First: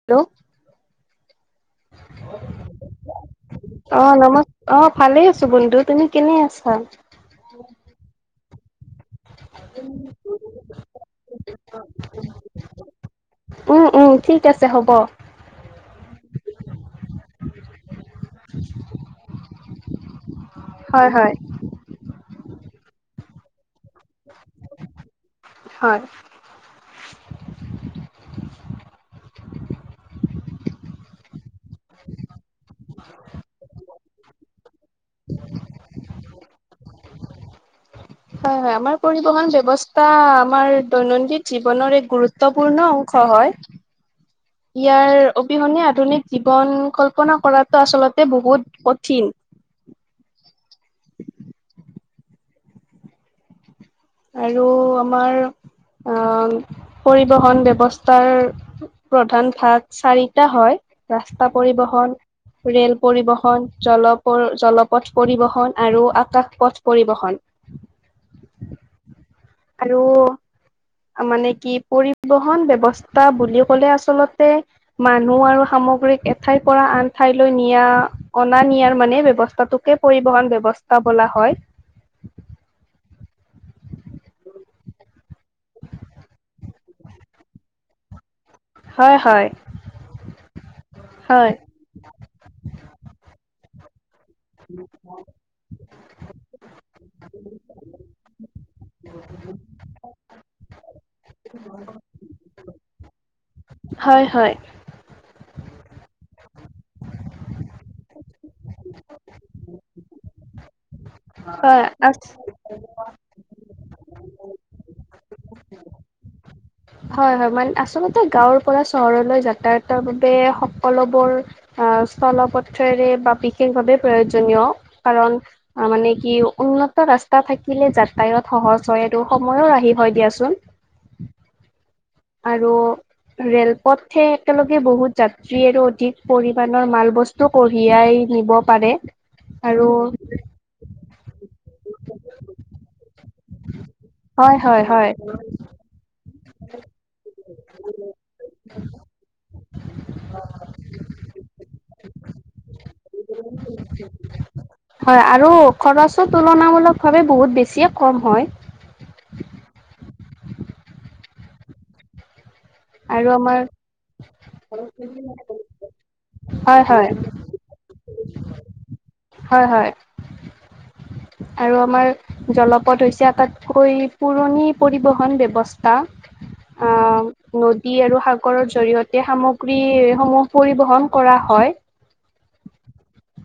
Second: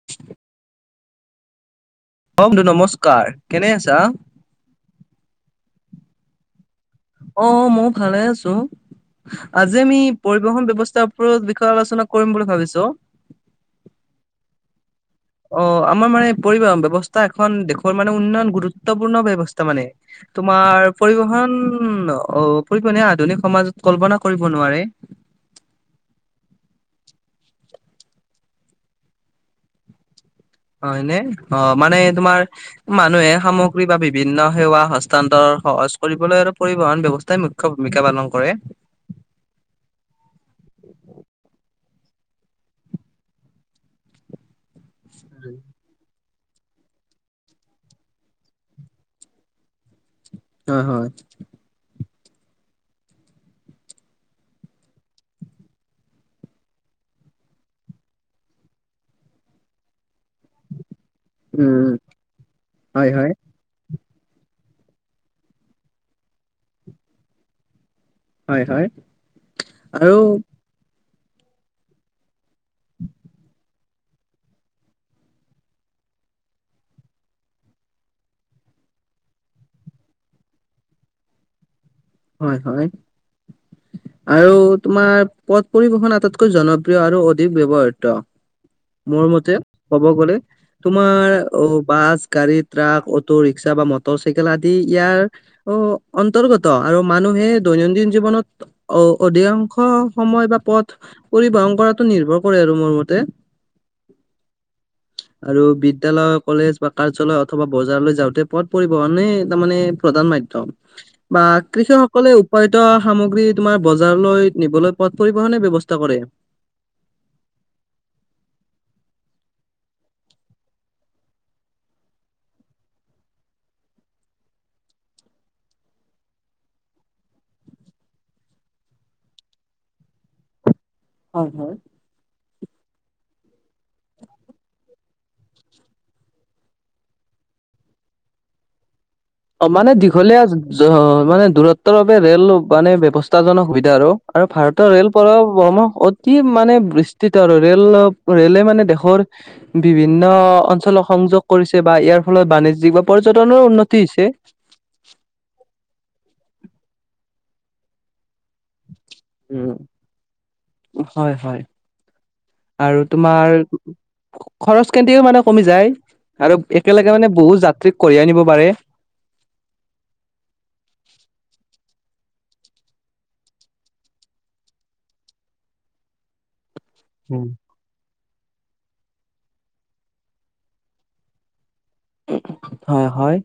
Hello. অ' বুলু নমস্কাৰ কেনে অ আছা? নমস অ' ভালে আছো বন্ধু, তুমি কেনে আছা? অ'মই ভালে আছো। আজি আমি পৰিবহন ব্যৱস্থাৰ ওপৰত বিষয়ে আলোচনা কৰিম বুলি ভাবিছো। উম' উম' ঠিক আছে হ'ব। আমাৰ মানে পৰিবহন ব্যৱস্থা এখন দেশৰ মানে উন্নয়ন গুৰুত্বপূৰ্ণ ব্যৱস্থা। তাৰ মানে তোমাৰ হয় হয় পৰিবহন অ'। পনে আধুনিক সমাজত কল্পনা কৰিব নোৱাৰে। হয়। হয় নে অ, মানে তোমাৰ মানুহে সামগ্ৰী বা বিভিন্ন সেৱা হতান্তৰ সহজ কৰিবলৈ আৰু পৰিবহন ব্যৱস্থাই মুখ্য ভূমিকা পালন কৰে হয়, হয় আমাৰ পৰিবহণ ব্যৱস্থা আমাৰ দৈনন্দিন জীৱনৰ এক গুৰুত্বপূৰ্ণ অংশ হয়। [inaudible] ইয়াৰ অবিহনে আধুনিক জীৱন কল্পনা কৰাতটো আচলতে বহুত কঠিন। হয়, হয়। আৰু আমাৰ অ' পৰিবহণ ব্যৱস্থাৰ প্ৰধান ভাগ চাৰিটা হয়। ৰাস্তা উম পৰিবহন, ৰেল হয় হয় পৰিবহন, জল জলপথ পৰিবহণ আৰু আকাশ পথ পৰিবহণ। হয়, হয়। আৰু মানে কি পৰিবহন ব্যৱস্থা বুলি ক'লে আচলতে মানুহ আৰু সামগ্ৰীক এঠাইৰ পৰা আন ঠাইলৈ নিয়া অনা নিয়াৰ মানে ব্যৱস্থাটোকে পৰিবহণ ব্যৱস্থা বোলা হয়। হয়, হয়। আৰু তোমাৰ পথ পৰিবহন আটাইতকৈ জনপ্ৰিয় আৰু অধিক ব্যৱহৃত হয় মোৰ হয় মতে ক'ব গলে তোমাৰ হয় অ, বাছ গাড়ী ট্ৰাক, অটো ৰিক্সা বা মটৰ চাইকেল আদি ইয়াৰ অ, অন্তৰ্গত আৰু মানুহে দৈনন্দিন জীৱনত অ অধিকাংশ সময় বা পথ পৰিবহন কৰাতো নিৰ্ভৰ কৰে আৰু মোৰ মতে হয়, হয়। [inaudible] আৰু বিদ্যালয়, কলেজ বা কাৰ্যালয় অথবা বজাৰলৈ যাওঁতে পথ পৰিবহণে তাৰমানে প্ৰধান মাধ্যম বা হয় কৃষকসকলে আ উৎপাদিত সামগ্ৰী তোমাৰ বজাৰলৈ নিবলৈ পথ পৰিবহণ ব্যৱস্থা কৰে। হয়, হয়। মানে আচলতে গাঁৱৰ পৰা চহৰলৈ যাতায়াতৰ বাবে সকলোবোৰ আহ স্থলপথেৰে বা বিশেষভাৱে প্ৰয়োজনীয় কাৰণ মানে কি উন্নত ৰাস্তা থাকিলে যাতায়ত সহজ হয় আৰু সময়ো ৰাহি হয় দিয়াচোন হয়, হয়। আৰু ৰেলপথহে একেলগে বহুত যাত্ৰী আৰু অধিক পৰিমণৰ মাল বস্তু টো কঢ়িয়াই নিব পাৰে। অ', আৰু মানে দীঘলীয়া মানে দূৰত্বৰ বাবে ৰেল মানে ব্যৱস্থা উত্তাজক সুবিধা আৰু আৰু হয় হয় ভাৰতৰ ৰেল হয় পৰাও কি মানে বৃষ্টিত আৰু ৰেল ৰেলে মানে দেশৰ বিভিন্ন অঞ্চলক সংযোগ কৰিছে বা ইয়াৰ ফলত বাণিজ্যিক বা পৰ্যটনৰ উন্নত হয় আৰু খৰচো তুলনামূলক ভাৱে বহুত বেছিয়ে কম হয়। উম', হয়, হয়। আৰু তোমাৰ খৰচ খেতিও মানে কমি যায় আৰু হয় হয় একেলগে মানে বহুত যাত্ৰীক কঢ়িয়াই নিব পাৰে। হয়, হয়। আৰু আমাৰ জলপথ হৈছে, আটাইতকৈ পুৰণি পৰিবহন ব্যৱস্থা। অ', উম', নদী আৰু সাগৰৰ জৰিয়তে সামগ্ৰী সমূহ পৰিবহন কৰা হয় হয়, হয়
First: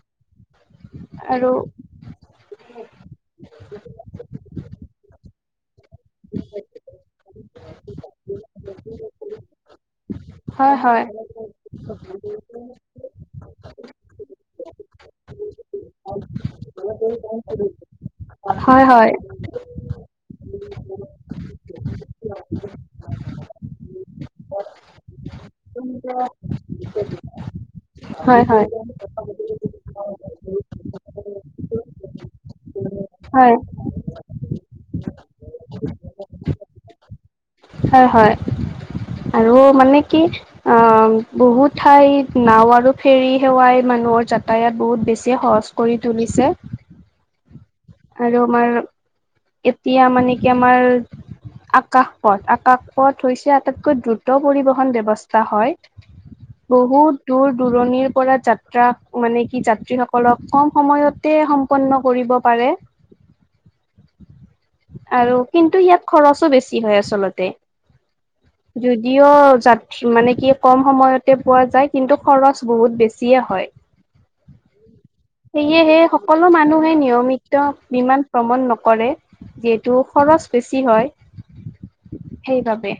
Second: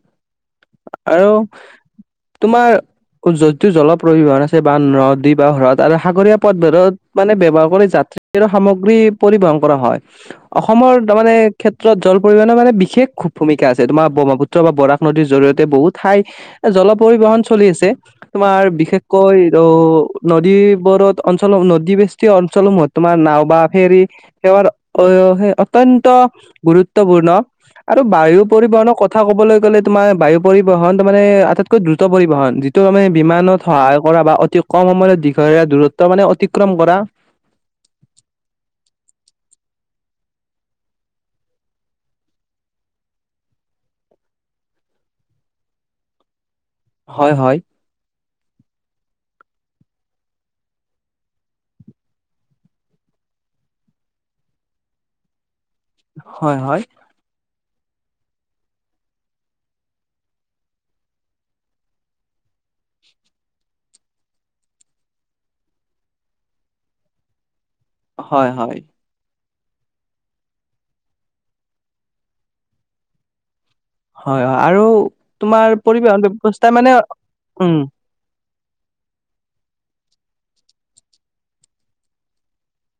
আৰু তোমাৰ যদিও জলপৰিবহন আছে বা নদী বা হ্ৰদ আৰু সাগৰীয়া পথবোৰত মানে ব্যৱহাৰ কৰি যাত্ৰী আৰু সামগ্ৰী পৰিবহন কৰা হয় হয় অসমৰ হয় তাৰ মানে ক্ষেত্ৰত জল পৰিবহণৰ মানে বিশেষ ভূমিকা আছে তোমাৰ ব্ৰহ্মপুত্ৰ বা বৰাক নদীৰ জৰি়য়তে বহুত ঠাই এ জল পৰিবহন চলি আছে তোমাৰ হয় হয় হয় বিশেষকৈ ৰৈ নদীবোৰত অঞ্চল নদীবেষ্টিৰ অঞ্চলসমূহত তোমাৰ নাও বা ফেৰী সেৱাৰ অ হে অত্যন্ত গুৰুত্বপূৰ্ণ ত হয় বায়ু পৰিবহনৰ কথা ক'বলৈ গ'লে তোমাৰ বায়ু পৰিবহন তাৰমানে আটাইতকৈ দ্ৰুত পৰিবহন ত মানে হয় বিমানত সহায় কৰা বা অতি কম সময়ত দীঘলীয়া দূৰত্ব মানে অতিক্ৰম কৰা হয় হয় আৰু মানে কি অ বহুত ঠাইত নাও আৰু ফেৰী সেৱাই মানুহৰ যাতায়ত বহুত বেছি সহজ কৰি তুলিছে হয় হয় আৰু আমাৰ এতিয়া মানে কি আমাৰ আকাশ পথ আকাশ পথ হৈছে আটাইতকৈ দ্ৰুত পৰিবহন ব্যৱস্থা হয় হয় হয় বহুত দূৰ দূৰণিৰ পৰা যাত্ৰা মানে কি যাত্ৰীসকলক কম সময়তে সম পন্ন কৰিব পাৰে আৰু কিন্তু ইয়াত খৰচো বেছি হয় আচলতে হয় হয়। নিয়ৰ জাত মানে কি কম সময়তে পোৱা যায় কিন্তু খৰচ বহুত বেছিয়ে হয়। হয় হয় আৰু তোমাৰ সেয়েহে পৰিবহন সকলো ব্যৱস্থা মানে মানুহে নিয়মিত উম ইমান ভ্ৰমণ নকৰে যিহেতু খৰচ বেছি হয়। সেইবাবে।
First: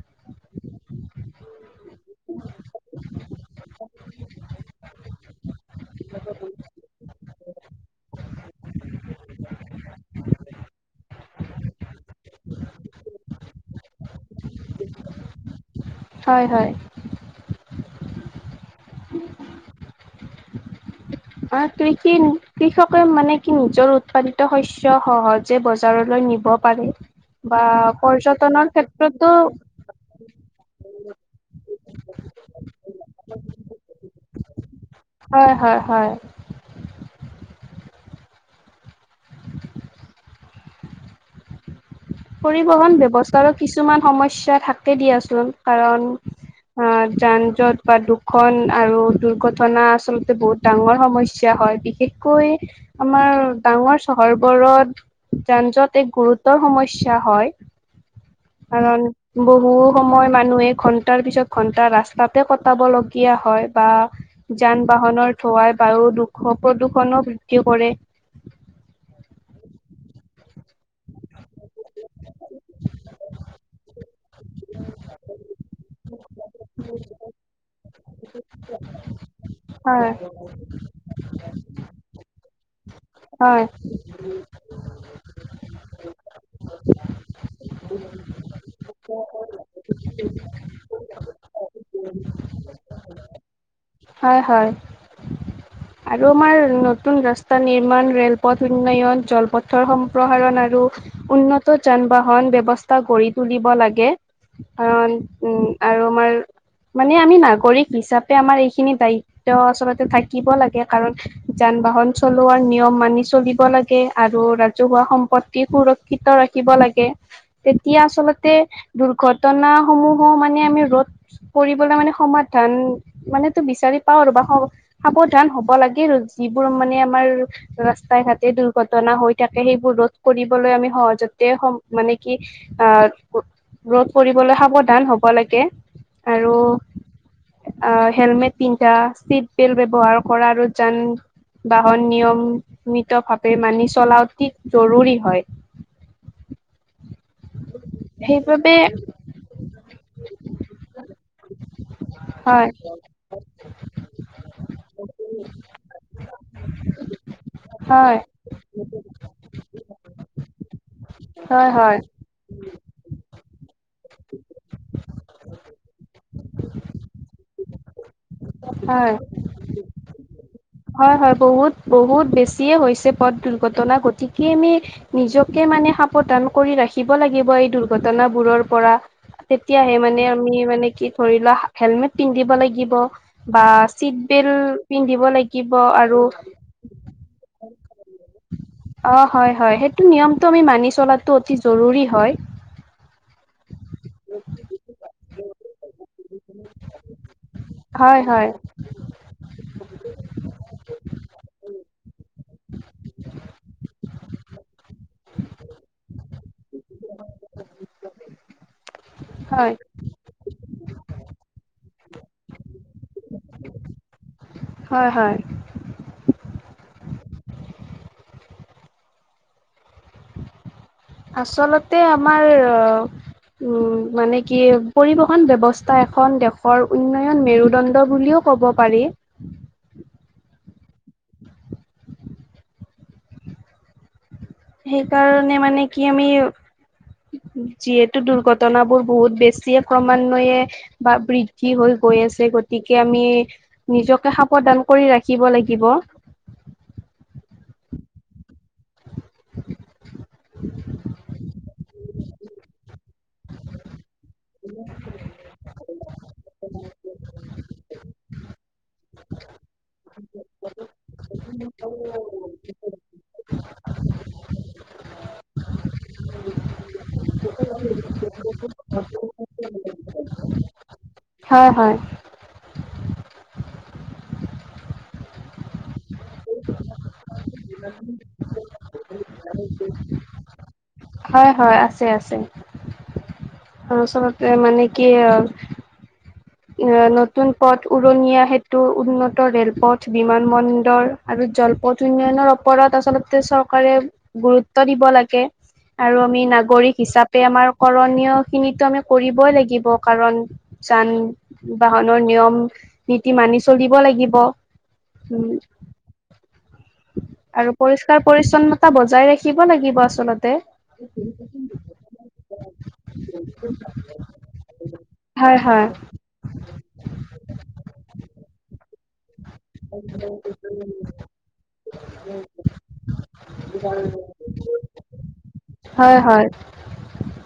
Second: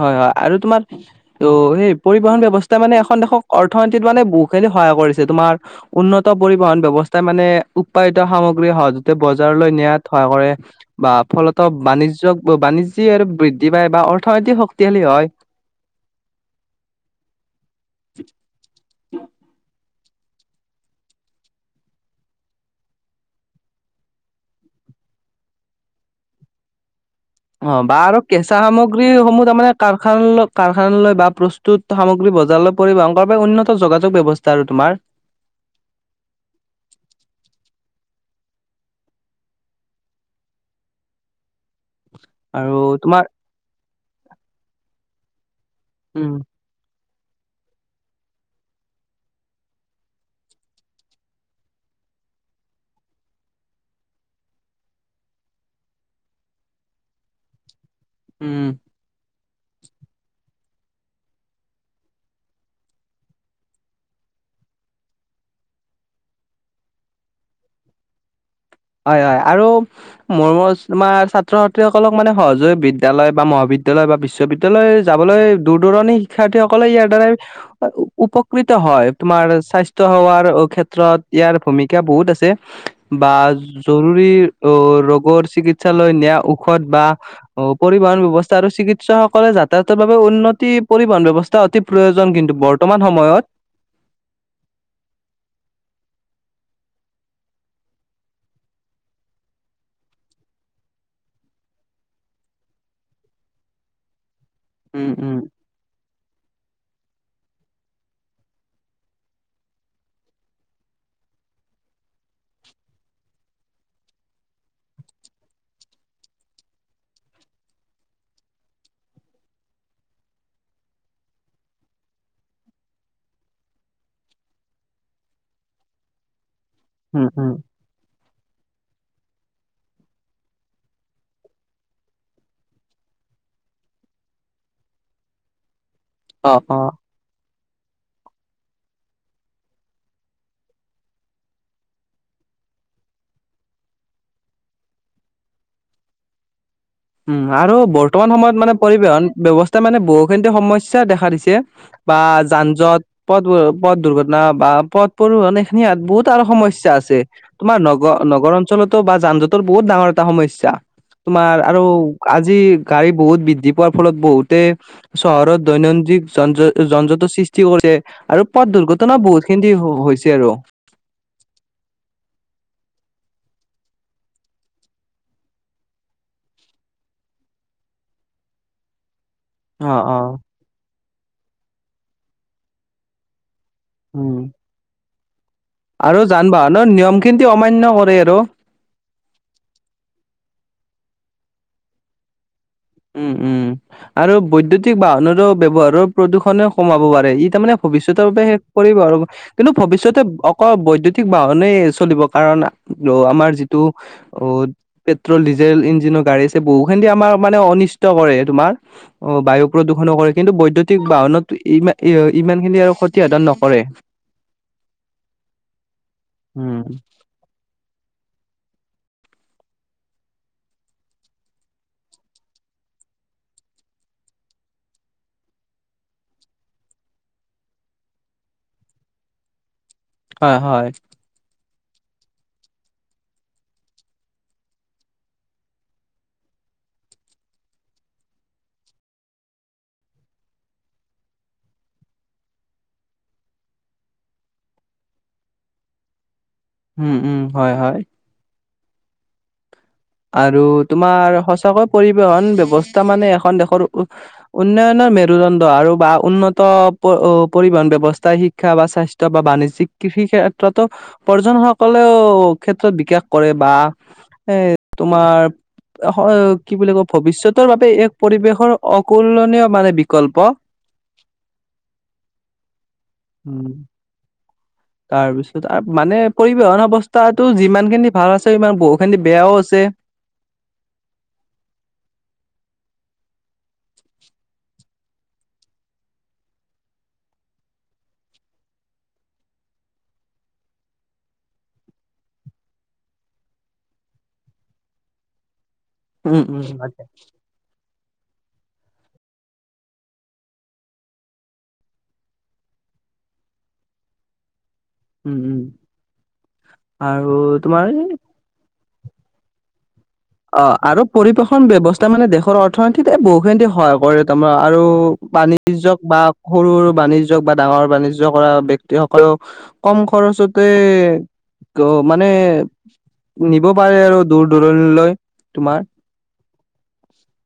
হয় হয় আৰু তোমাৰ আৰু সেই পৰিবহন ব্যৱস্থা মানে এখন দেশক অৰ্থনীতিত মানে বহুখিনি সহায় কৰিছে, তোমাৰ উন্নত পৰিবহন ব্যৱস্থাই মানে উৎপাদিত সামগ্ৰী সহজতে বজাৰলৈ নিয়াত সহায় কৰে। বা ফলত বাণিজ্যক বাণিজ্যিক আৰু বৃদ্ধি পায় বা অৰ্থনৈতিক শক্তিশালী হয়। হয় হয়। [inaudible] আৰ কৃষি কৃষকে মানে কি নিজৰ উৎপাদিত শস্য সহজে বজাৰলৈ নিব পাৰে। অ' বা আৰু কেঁচা পৰ্যটনৰ ক্ষেত্ৰতো সামগ্ৰীসমূহ তাৰমানে কাৰখানলৈ কাৰখানালৈ বা প্ৰস্তুত সামগ্ৰী বজাৰলৈ পৰিবহণ কৰাৰ বাবে উন্নত যোগাযোগ ব্যৱস্থা তাৰো তোমাৰ। হয় হয় হয়। আৰু পৰিবহন তোমাৰ ব্যৱস্থাৰো কিছুমান সমস্যা থাকে দিয়াচোন কাৰণ উম অ' যান জট বা দুখন আৰু দুৰ্ঘটনা আচলতে বহুত ডাঙৰ সমস্যা হয় বিশেষ কৈ আমাৰ ডাঙৰ চহৰবোৰত যান যট এক গুৰুত্বৰ সমস স্যা হয়। উম। কাৰন বহু সময় মানুহে ঘন্টাৰ পিছত ঘন্টা ৰাস্তাতে কটাবলগীয়া হয় বা যান বাহনৰ ধোঁৱাই বায়ু দুৰ্ঘ প্ৰদূষনো বৃদ্ধি কৰে। হয় হয় আৰু মোৰ মোৰ তোমাৰ ছাত্ৰ ছাত্ৰীসকলক মানে সহজে বিদ্যালয় বা মহাবিদ দ্যালয় বা বিশ্ববিদ্যালয় যাবলৈ দূৰ দূৰণি শিক্ষাৰ্থীসকলে ইয়াৰ দ্বাৰাই উপকৃত হয়, তোমাৰ হয় স্বাস্থ্যসেৱাৰ ক্ষেত্ৰত ইয়াৰ ভূমিকা বহুত আছে। বা হয় জৰুৰী অ' ৰোগৰ চিকিৎসালয় নিয়া ঔষধ বা অ' পৰিবহন ব্যৱস্থা আৰু চিকিৎসকসকলে যাতায়াতৰ বাবে উন্নতি পৰিবহন ব্যৱস্থা তা অতি প্ৰয়োজন কিন্তু বৰ্তমান সময়ত। হয় হয়। আৰু আমাৰ নতুন ৰাস্তা নিৰ্মাণ, ৰেলপথ উন্নয়ন, জলপথৰ সম্প্ৰসাৰণ আৰু উন্নত যান বাহন ব্যৱস্থা গঢ়ি তুলিব লাগে কাৰণ উম আৰু আমাৰ মানে আমি নাগৰিক হিচাপে আমাৰ এইখিনি দায়িত্ব আচলতে থাকিব লাগ গে কাৰণ যান বাহন চলোৱাৰ নিয়ম মানি চলিব লাগে আৰু ৰাজহুৱা সম্পত্তি সুৰ ক্ষিত ৰাখিব লাগে। তেতিয়া আচলতে দুৰ্ঘটনাসমূহো মানে আমি ৰোধ কৰিবলৈ মানে সমাধান মানে তো বিচাৰি পাওঁ আৰু বা হ, সাৱ ধান হ'ব লাগিল, যিবোৰ মানে উম আমাৰ উম ৰাস্তাই ঘাটে দুৰ ঘটনা হৈ থাকে সেইবোৰ ৰোধ কৰিবলৈ আমি সহজতে সম মানে কি আ ৰোধ কৰিবলৈ সাৱধান হ'ব লাগে। আৰু অ অ আ, হেলমেট পিন্ধা, চিট বেল্ট ব্যৱহাৰ কৰা আৰু যান বাহন নিয়মমিতভাৱে মানি চলা অতি জৰুৰী হয়। উম আৰু বৰ্তমান সময়ত মানে সেইবাবে পৰিবহন ব্যৱস্থাই মানে বহুখিনিতে সমস্যা দেখা দিছে। বা যান হয়, জঁট। পথ পথ দুৰ্ঘটনা বা পথ পৰিবহণ এইখিনি ইয়াত বহুত আৰু সমস্যা আছে। তোমাৰ নগ হয়, হয়, নগৰ অঞ্চলতো বা যান জঁটৰ বহুত ডাঙৰ এটা সমস্যা। তোমাৰ হয়, আৰু হয়। আজি গাড়ী বহুত বৃদ্ধি পোৱাৰ ফলত বহুতে চহৰত দৈনন্দিন যন জঁ যন জটৰ সৃষ্টি কৰে, আৰু পথ দুৰ্ঘটনা হয় বহুত খিনতি হৈছে আৰু। হয় হয়, বহুত বহুত বেছিয়ে হৈছে পথ দুৰ্ঘটনা, গতিকে আমি নিজকে মানে সাৱধান কৰি ৰাখিব লাগিব এই দুৰ্ঘটনাবোৰৰ পৰা। তেতিয়াহে অ', মানে অ', আমি মানে কি ধৰি লোৱা, হেলমেট পিন্ধিব লাগিব বা চিট উম। বেল্ট পিন্ধিব লাগি আৰু যান বাহনৰ নিয়মখিনতি অমান্য কৰে আৰু। অঁ হয় হয়, সেইটো নিয়মটো আমি মানি চলাটো অতি জৰুৰী হয়। উম উম আৰু বৈদ্যুতিক বাহনৰো ব্যৱহাৰৰ প্ৰদূষণে কমাব পাৰে ই তাৰমানে হয় ভৱিষ্যতৰ বাবে হয় শেষ কৰিব আৰু। কিন্তু ভৱিষ্যতে অকল বৈদ্যুতিক বাহনে চলিব, কাৰণ আমাৰ যিটো অ, পেট্ৰল ডিজেল ইঞ্জিনৰ গাড়ীচে বহুখিনতি আমাৰ নে অনিষ্ট কৰে তোমাৰ, অঁ বায়ু হয় প্ৰদূষণো কৰে। কিন্তু বৈদ্যুতিক বাহনত ইমা ই অ ইমানখিনি আৰু ক্ষতিসাধন নকৰে, হয় হয় উম। আচলতে আমাৰ অহ উম মানে কি, পৰিবহণ ব্যৱস্থা এখন দেশৰ উন্নয়ন মেৰুদণ্ড বুলিয়ো ক'ব পাৰি। হয় হয়। সেইকাৰণে মানে কি আমি যিহেতু দুৰ্ঘটনাবোৰ বহুত বেছিয়ে ক্ৰমান্বয়ে বা বৃদ্ধি হৈ গৈ আছে, গতিকে আমি নিজকে সাৱধান কৰি ৰাখিব লাগিব। উম উম হয় হয়। আৰু তোমাৰ সঁচাকৈ পৰি বহন ব্যৱস্থা মানে এখন দেশৰ উনয়নৰ মে ৰুদণ্ড আৰু বা উন্নত অ পৰিবহন ব্যৱস্থাই শিক্ষা বা স্বাস্থ্য বা বাণিজ্যিক কৃষি ক্ষেত্ৰটো প্ৰয়োজন সকলেও ক্ষেত্ৰত বিকাশ কৰে বা এ তোমাৰ অ হয় কি বুলি কয়, ভৱিষ্যতৰ বাবে এক পৰিৱেশৰ অকুলয়নীয় মানে বিকল্প। হয় হয়। উম। তাৰপিছত আৰু মানে পৰিবহন ব্যৱস্থাটো যিমান খিনি ভাল আছে, সিমান বহু খিনি বেয়াও আছে। হয় হয় আছে আছে। দৰাচলতে মানে কি অ এ, নতুন পথ, উৰণীয়া সেতু, উন্নত ৰেলপথ, বিমান বন্দৰ। আৰু জলপথ উন্নয়নৰ ওপৰত, আচলতে চৰকাৰে গুৰুত্ব দিব লাগে। আৰু আমি উম উম নাগৰিক হিচাপে, আমাৰ কৰণীয় খিনিকটোত আমি কৰিবই লাগিব, কাৰণ যান বাহনৰ নিয়ম, নীতি মানি চলিব লাগিব। উম উম। আৰু পৰিষ্কাৰ পৰিচ্ছন্নতা বজাই ৰাখিব লাগিব আচলতে। অ', আৰু পৰিবেশন ব্যৱস্থা মানে দেশৰ অৰ্থনীতিত বহুখিনি সহায় কৰে, তোমাৰ আৰু পানী হয় হয় বাণিজ্যক বা সৰু বাণিজ্যিক বা ডাঙৰ বাণিজ্য কৰা তেওঁ সকলক কম খৰচতে মানে নিব পাৰে আৰু দূৰ দূৰণি লয়। হয় হয়।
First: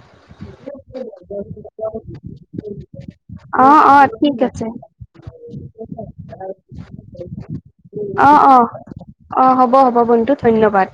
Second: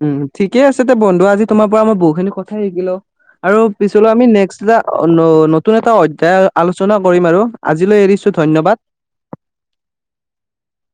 উম ঠিকে আছে দে বন্ধু, আজি তোমাৰ পৰা মই বহুখিনি কথাই শিকিলো, আৰু অ অ পিছলে আমি ঠিক নেক্সট আছে এটা অ', নতুন এটা অধ্যায় আলোচনা কৰিম আৰু আজিলৈ অ এৰিছো অ ধন্যবাদ। অ' হ'ব, হ'ব বন্ধু ধন্যবাদ।